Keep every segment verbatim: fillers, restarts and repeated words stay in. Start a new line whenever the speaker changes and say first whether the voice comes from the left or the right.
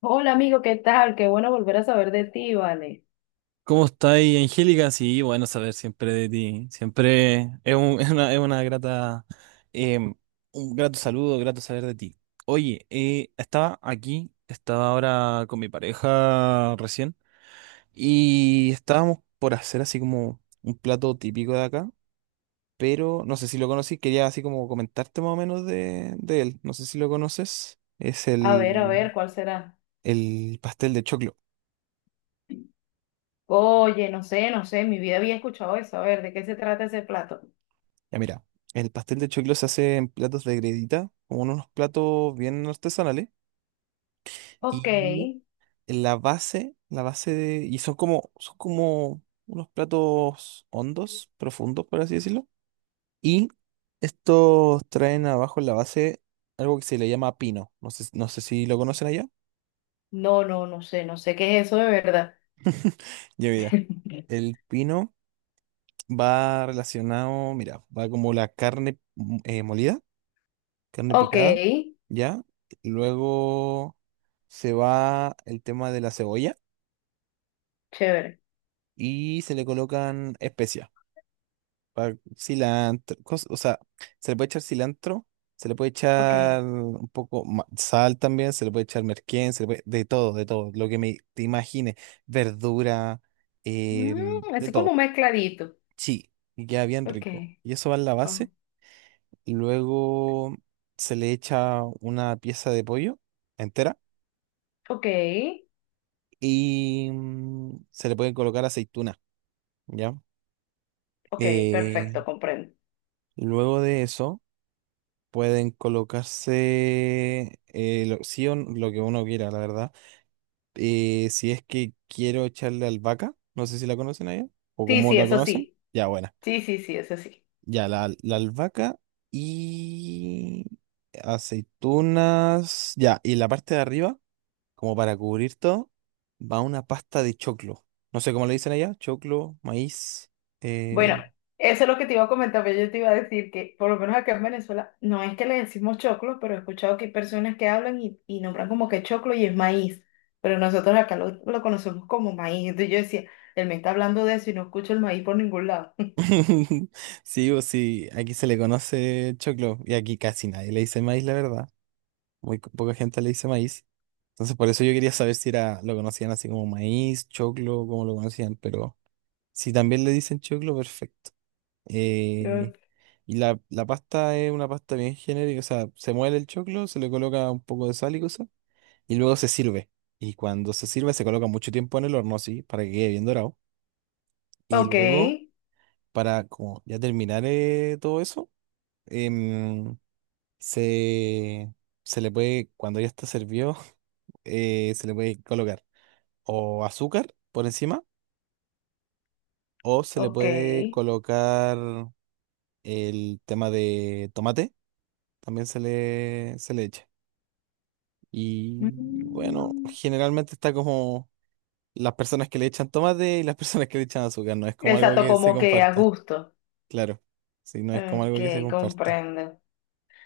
left: Hola amigo, ¿qué tal? Qué bueno volver a saber de ti, vale.
right: ¿Cómo estáis, Angélica? Sí, bueno, saber siempre de ti. Siempre es, un- es una, es una grata, em, un grato saludo, grato saber de ti. Oye, eh, estaba aquí, estaba ahora con mi pareja recién y estábamos por hacer así como un plato típico de acá, pero no sé si lo conocí, quería así como comentarte más o menos de, de él. No sé si lo conoces. Es
left: A ver, a
right: el,
left: ver, ¿cuál será?
right: el pastel de choclo.
left: Oye, no sé, no sé, en mi vida había escuchado eso. A ver, ¿de qué se trata ese plato?
right: Ya mira, el pastel de choclo se hace en platos de gredita, como en unos platos bien artesanales.
left: Ok.
right: Y la base, la base de... Y son como, son como unos platos hondos, profundos, por así decirlo. Y estos traen abajo en la base algo que se le llama pino. No sé, no sé si lo conocen allá.
left: No, no, no sé, no sé qué es eso de verdad.
right: Ya mira, el pino va relacionado, mira, va como la carne mm, eh, molida. Carne
left: Ok,
right: picada, ¿ya? Luego se va el tema de la cebolla
left: chévere.
right: y se le colocan especias, pa- cilantro, cos- o sea, se le puede echar cilantro, se le puede
left: Ok.
right: echar un poco ma- sal también, se le puede echar merquén, se le puede- de todo, de todo, lo que me, te imagines, verdura, em,
left: Mm,
right: de
left: es como
right: todo,
left: mezcladito.
right: sí, y queda bien
left: Ok.
right: rico. Y eso va en la base,
left: con-
right: y luego se le echa una pieza de pollo entera
left: Ok.
right: y mm, se le pueden colocar aceituna, ¿ya?
left: Ok,
right: Eh,
left: perfecto, comprendo.
right: luego de eso pueden colocarse eh, lo, sí o n- lo que uno quiera, la verdad. Eh, si es que quiero echarle albahaca, no sé si la conocen allá o
left: Sí,
right: cómo
left: sí,
right: la
left: eso
right: conocen,
left: sí.
right: ya buena.
left: Sí, sí, sí, eso sí.
right: Ya la, la albahaca y aceitunas, ya, y la parte de arriba, como para cubrir todo, va una pasta de choclo. No sé cómo le dicen allá, choclo, maíz.
left: Bueno,
right: Eh,
left: eso es lo que te iba a comentar, pero yo te iba a decir que por lo menos acá en Venezuela no es que le decimos choclo, pero he escuchado que hay personas que hablan y, y nombran como que choclo y es maíz, pero nosotros acá lo, lo conocemos como maíz. Entonces yo decía, él me está hablando de eso y no escucho el maíz por ningún lado.
right: Sí o sí, aquí se le conoce choclo y aquí casi nadie le dice maíz, la verdad. Muy co- poca gente le dice maíz. Entonces por eso yo quería saber si era lo conocían así como maíz, choclo, cómo lo conocían, pero si también le dicen choclo, perfecto.
left: Yo,
right: Eh, y la, la pasta es una pasta bien genérica, o sea, se muele el choclo, se le coloca un poco de sal y cosas, y luego se sirve. Y cuando se sirve se coloca mucho tiempo en el horno, sí, para que quede bien dorado. Y
left: Ok,
right: luego, para como ya terminar eh, todo eso, em, se, se le puede, cuando ya está servido, eh, se le puede colocar o azúcar por encima o se le
left: ok.
right: puede colocar el tema de tomate, también se le, se le echa. Y bueno,
left: Mm,
right: generalmente está como... Las personas que le echan tomate y las personas que le echan azúcar, no es como algo
left: exacto,
right: que se
left: como que a
right: comparta,
left: gusto.
right: claro. Sí, no es como algo que se
left: Ok,
right: comparta,
left: comprendo.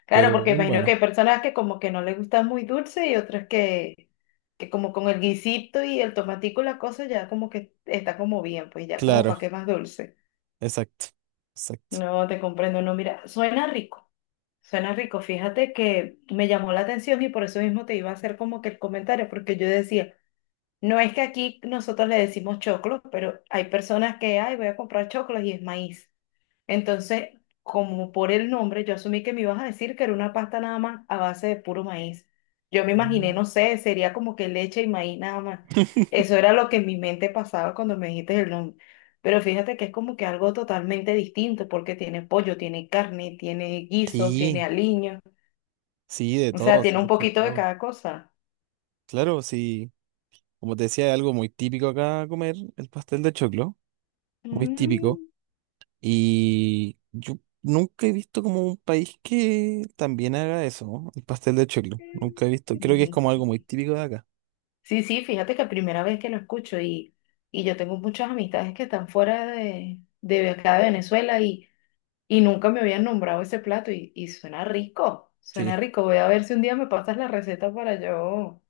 left: Claro,
right: pero
left: porque
right: bien
left: imagino que
right: bueno.
left: hay personas que como que no les gusta muy dulce y otras que, que como con el guisito y el tomatico y la cosa ya como que está como bien, pues ya como
right: Claro,
left: para qué más dulce.
right: exacto, exacto.
left: No te comprendo, no, mira, suena rico, suena rico. Fíjate que me llamó la atención y por eso mismo te iba a hacer como que el comentario, porque yo decía, no es que aquí nosotros le decimos choclo, pero hay personas que, ay, voy a comprar choclos y es maíz. Entonces, como por el nombre, yo asumí que me ibas a decir que era una pasta nada más a base de puro maíz. Yo me imaginé,
right: Mm.
left: no sé, sería como que leche y maíz nada más. Eso era lo que en mi mente pasaba cuando me dijiste el nombre. Pero fíjate que es como que algo totalmente distinto porque tiene pollo, tiene carne, tiene guisos, tiene
right: Sí,
left: aliño.
right: sí, de
left: O sea,
right: todo,
left: tiene
right: sí,
left: un
right: de hecho, de
left: poquito de
right: todo.
left: cada cosa.
right: Claro, sí, como te decía, es algo muy típico acá comer el pastel de choclo, muy típico.
left: Mm.
right: Y yo nunca he visto como un país que también haga eso, ¿no? El pastel de choclo. Nunca he visto, creo que es como algo muy típico de acá.
left: Sí, sí, fíjate que primera vez que lo escucho y, y yo tengo muchas amistades que están fuera de, de acá de Venezuela y, y nunca me habían nombrado ese plato y, y suena rico, suena
right: Sí.
left: rico. Voy a ver si un día me pasas la receta para yo,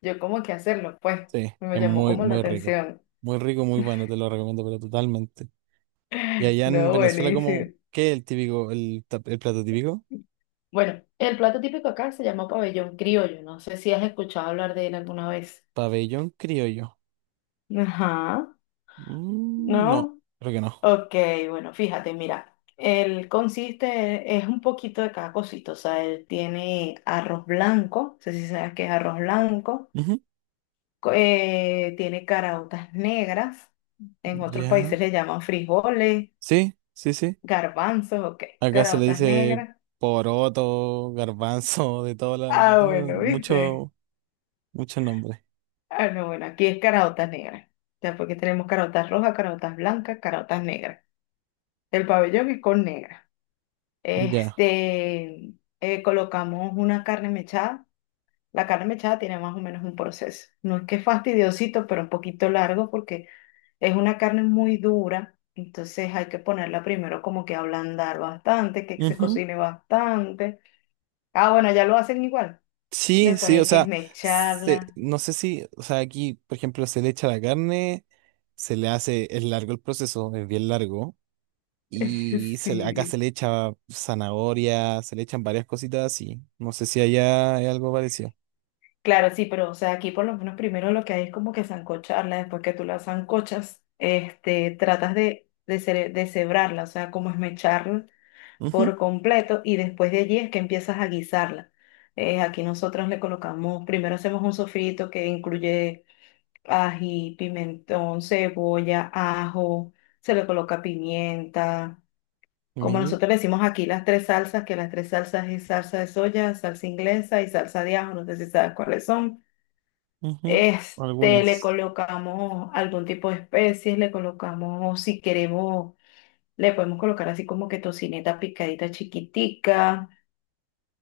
left: yo como que hacerlo, pues
right: Sí,
left: me
right: es
left: llamó
right: muy,
left: como la
right: muy rico.
left: atención.
right: Muy rico, muy bueno, te lo recomiendo, pero totalmente. Y allá en
left: No,
right: Venezuela,
left: buenísimo.
right: ¿cómo qué es el típico, el, tap- el plato típico?
left: Bueno, el plato típico acá se llama pabellón criollo, no sé si has escuchado hablar de él alguna vez.
right: Pabellón criollo.
left: Ajá,
right: Mm, no,
left: ¿no?
right: creo que no.
left: Ok, bueno, fíjate, mira, él consiste, es un poquito de cada cosito, o sea, él tiene arroz blanco, no sé si sabes qué es arroz blanco,
right: Ujú.
left: co- eh, tiene caraotas negras, en otros
right: Ya.
left: países le llaman frijoles,
right: Sí, sí, sí.
left: garbanzos, ok,
right: Acá se le
left: caraotas
right: dice
left: negras.
right: poroto, garbanzo, de todo, la, de
left: Ah,
right: todo,
left: bueno, ¿viste?
right: mucho, muchos nombres.
left: Ah, no, bueno, aquí es caraotas negras, o sea, porque tenemos caraotas rojas, caraotas blancas, caraotas negras. El pabellón es con negra.
right: Ya.
left: Este, eh, colocamos una carne mechada. La carne mechada tiene más o menos un proceso. No es que es fastidiosito, pero un poquito largo porque es una carne muy dura. Entonces hay que ponerla primero como que ablandar bastante, que se cocine bastante. Ah, bueno, ya lo hacen igual.
right: Sí,
left: Después
right: sí, o
left: hay que
right: sea, se-
left: esmecharla.
right: no sé si, o sea, aquí, por ejemplo, se le echa la carne, se le hace, es largo el proceso, es bien largo, y se le- acá se
left: Sí.
right: le echa zanahoria, se le echan varias cositas así. No sé si allá hay algo parecido.
left: Claro, sí, pero o sea, aquí por lo menos primero lo que hay es como que sancocharla. Después que tú la sancochas, este, tratas de, de, cere- de cebrarla, o sea, como esmecharla
right: Ujú,
left: por completo y después de allí es que empiezas a guisarla. Eh, aquí nosotros le colocamos, primero hacemos un sofrito que incluye ají, pimentón, cebolla, ajo, se le coloca pimienta. Como
right: mi-
left: nosotros le decimos aquí las tres salsas, que las tres salsas es salsa de soya, salsa inglesa y salsa de ajo, no sé si sabes cuáles son.
right: ujú,
left: Este, le
right: algunas.
left: colocamos algún tipo de especies, le colocamos, si queremos, le podemos colocar así como que tocineta picadita chiquitica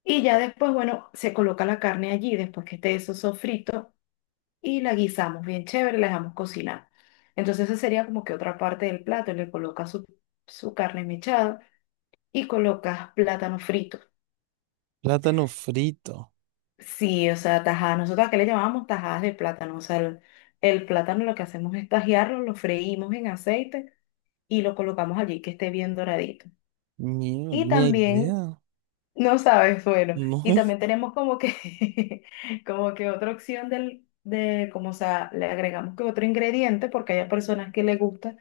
left: y ya después, bueno, se coloca la carne allí después que esté eso sofrito y la guisamos bien chévere, la dejamos cocinar. Entonces, esa sería como que otra parte del plato, le colocas su, su carne mechada y colocas plátano frito.
right: Plátano frito.
left: Sí, o sea, tajadas, nosotros que le llamábamos tajadas de plátano, o sea, el, el plátano lo que hacemos es tajearlo, lo freímos en aceite y lo colocamos allí que esté bien doradito.
right: Mierda,
left: Y
right: ni
left: también
right: idea.
left: no sabes, bueno. Y
right: No.
left: también tenemos como que, como que otra opción del, de, como o sea, le agregamos que otro ingrediente, porque hay personas que le gusta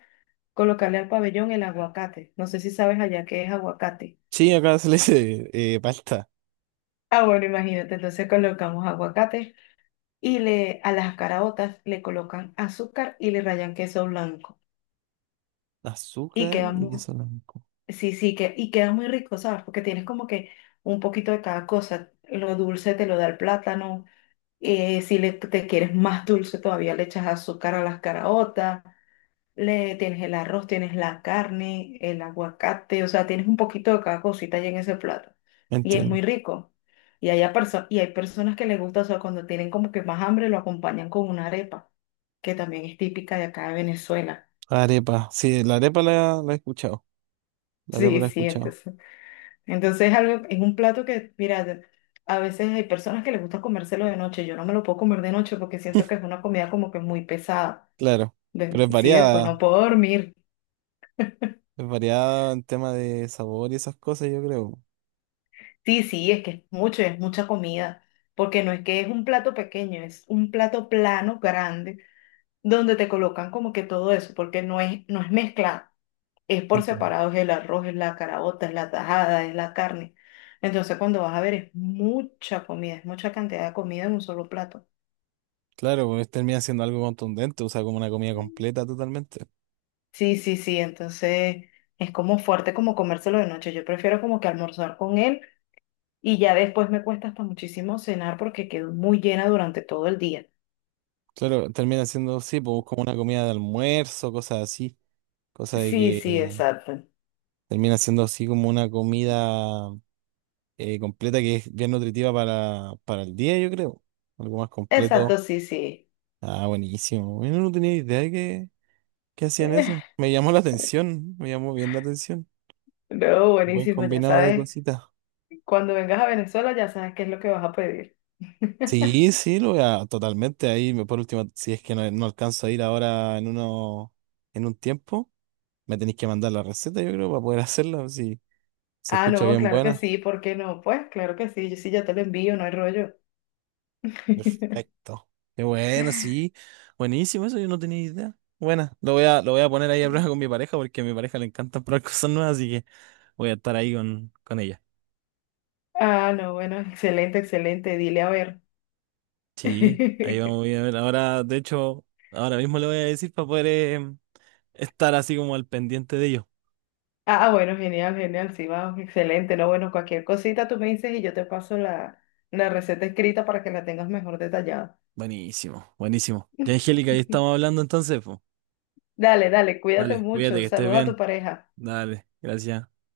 left: colocarle al pabellón el aguacate. No sé si sabes allá qué es aguacate.
right: Sí, acá se le dice eh, palta,
left: Ah, bueno, imagínate, entonces colocamos aguacate y le, a las caraotas le colocan azúcar y le rayan queso blanco. Y
right: azúcar
left: queda
right: y
left: muy,
right: queso blanco.
left: sí, sí, que, y queda muy rico, ¿sabes? Porque tienes como que un poquito de cada cosa. Lo dulce te lo da el plátano. Eh, si le, te quieres más dulce, todavía le echas azúcar a las caraotas, le tienes el arroz, tienes la carne, el aguacate, o sea, tienes un poquito de cada cosita ahí en ese plato. Y es
right: Entiendo.
left: muy rico. Y, hay perso y hay personas que les gusta, o sea, cuando tienen como que más hambre, lo acompañan con una arepa, que también es típica de acá de Venezuela.
right: Arepa, sí, la arepa la, la he escuchado. La te
left: Sí,
right: he
left: sí,
right: escuchado.
left: entonces, entonces es algo, es un plato que, mira, de- a veces hay personas que les gusta comérselo de noche, yo no me lo puedo comer de noche porque siento que es una comida como que muy pesada.
right: Claro. Pero
left: De-
right: es
left: sí, después
right: variada.
left: no puedo dormir.
right: Es variada en tema de sabor y esas cosas, yo creo.
left: Sí, sí, es que es mucho, es mucha comida, porque no es que es un plato pequeño, es un plato plano, grande, donde te colocan como que todo eso, porque no es, no es mezclado, es por
right: Entiendo.
left: separado, es el arroz, es la caraota, es la tajada, es la carne. Entonces cuando vas a ver es mucha comida, es mucha cantidad de comida en un solo plato.
right: Claro, pues termina siendo algo contundente, o sea, como una comida completa totalmente.
left: Sí, sí, sí, entonces es como fuerte como comérselo de noche. Yo prefiero como que almorzar con él y ya después me cuesta hasta muchísimo cenar porque quedo muy llena durante todo el día.
right: Claro, termina siendo, sí, pues como una comida de almuerzo, cosas así. Cosa de
left: Sí, sí,
right: que
left: exacto.
right: termina siendo así como una comida eh, completa que es bien nutritiva para, para el día, yo creo. Algo más
left: Exacto,
right: completo.
left: sí, sí.
right: Ah, buenísimo. Bueno, no tenía idea de que, que hacían eso. Me llamó la atención, me llamó bien la atención.
left: No,
right: Buen
left: buenísimo, ya
right: combinado de
left: sabes.
right: cositas.
left: Cuando vengas a Venezuela ya sabes qué es lo que vas a pedir.
right: Sí, sí, lo voy a totalmente ahí. me- Por último, si es que no, no alcanzo a ir ahora en uno, en un tiempo, me tenéis que mandar la receta, yo creo, para poder hacerla, si se
left: Ah,
right: escucha
left: no,
right: bien
left: claro que
right: buena.
left: sí, ¿por qué no? Pues claro que sí, yo sí ya te lo envío, no hay rollo.
right: Perfecto. Qué bueno, sí. Buenísimo, eso yo no tenía idea. Buena lo voy a, lo voy a poner ahí a prueba con mi pareja, porque a mi pareja le encanta probar cosas nuevas, así que voy a estar ahí con, con ella.
left: Ah, no, bueno, excelente, excelente, dile a ver.
right: Sí, ahí vamos voy a ver. Ahora, de hecho, ahora mismo le voy a decir para poder eh, estar así como al pendiente de ello.
left: Ah, bueno, genial, genial, sí, vamos, excelente, no, bueno, cualquier cosita tú me dices y yo te paso la, la receta escrita para que la tengas mejor detallada.
right: Buenísimo, buenísimo. Ya, Angélica, ahí estamos hablando entonces, pues.
left: Dale, dale, cuídate
right: Dale, cuídate
left: mucho.
right: que estés
left: Saludos a tu
right: bien.
left: pareja.
right: Dale, gracias.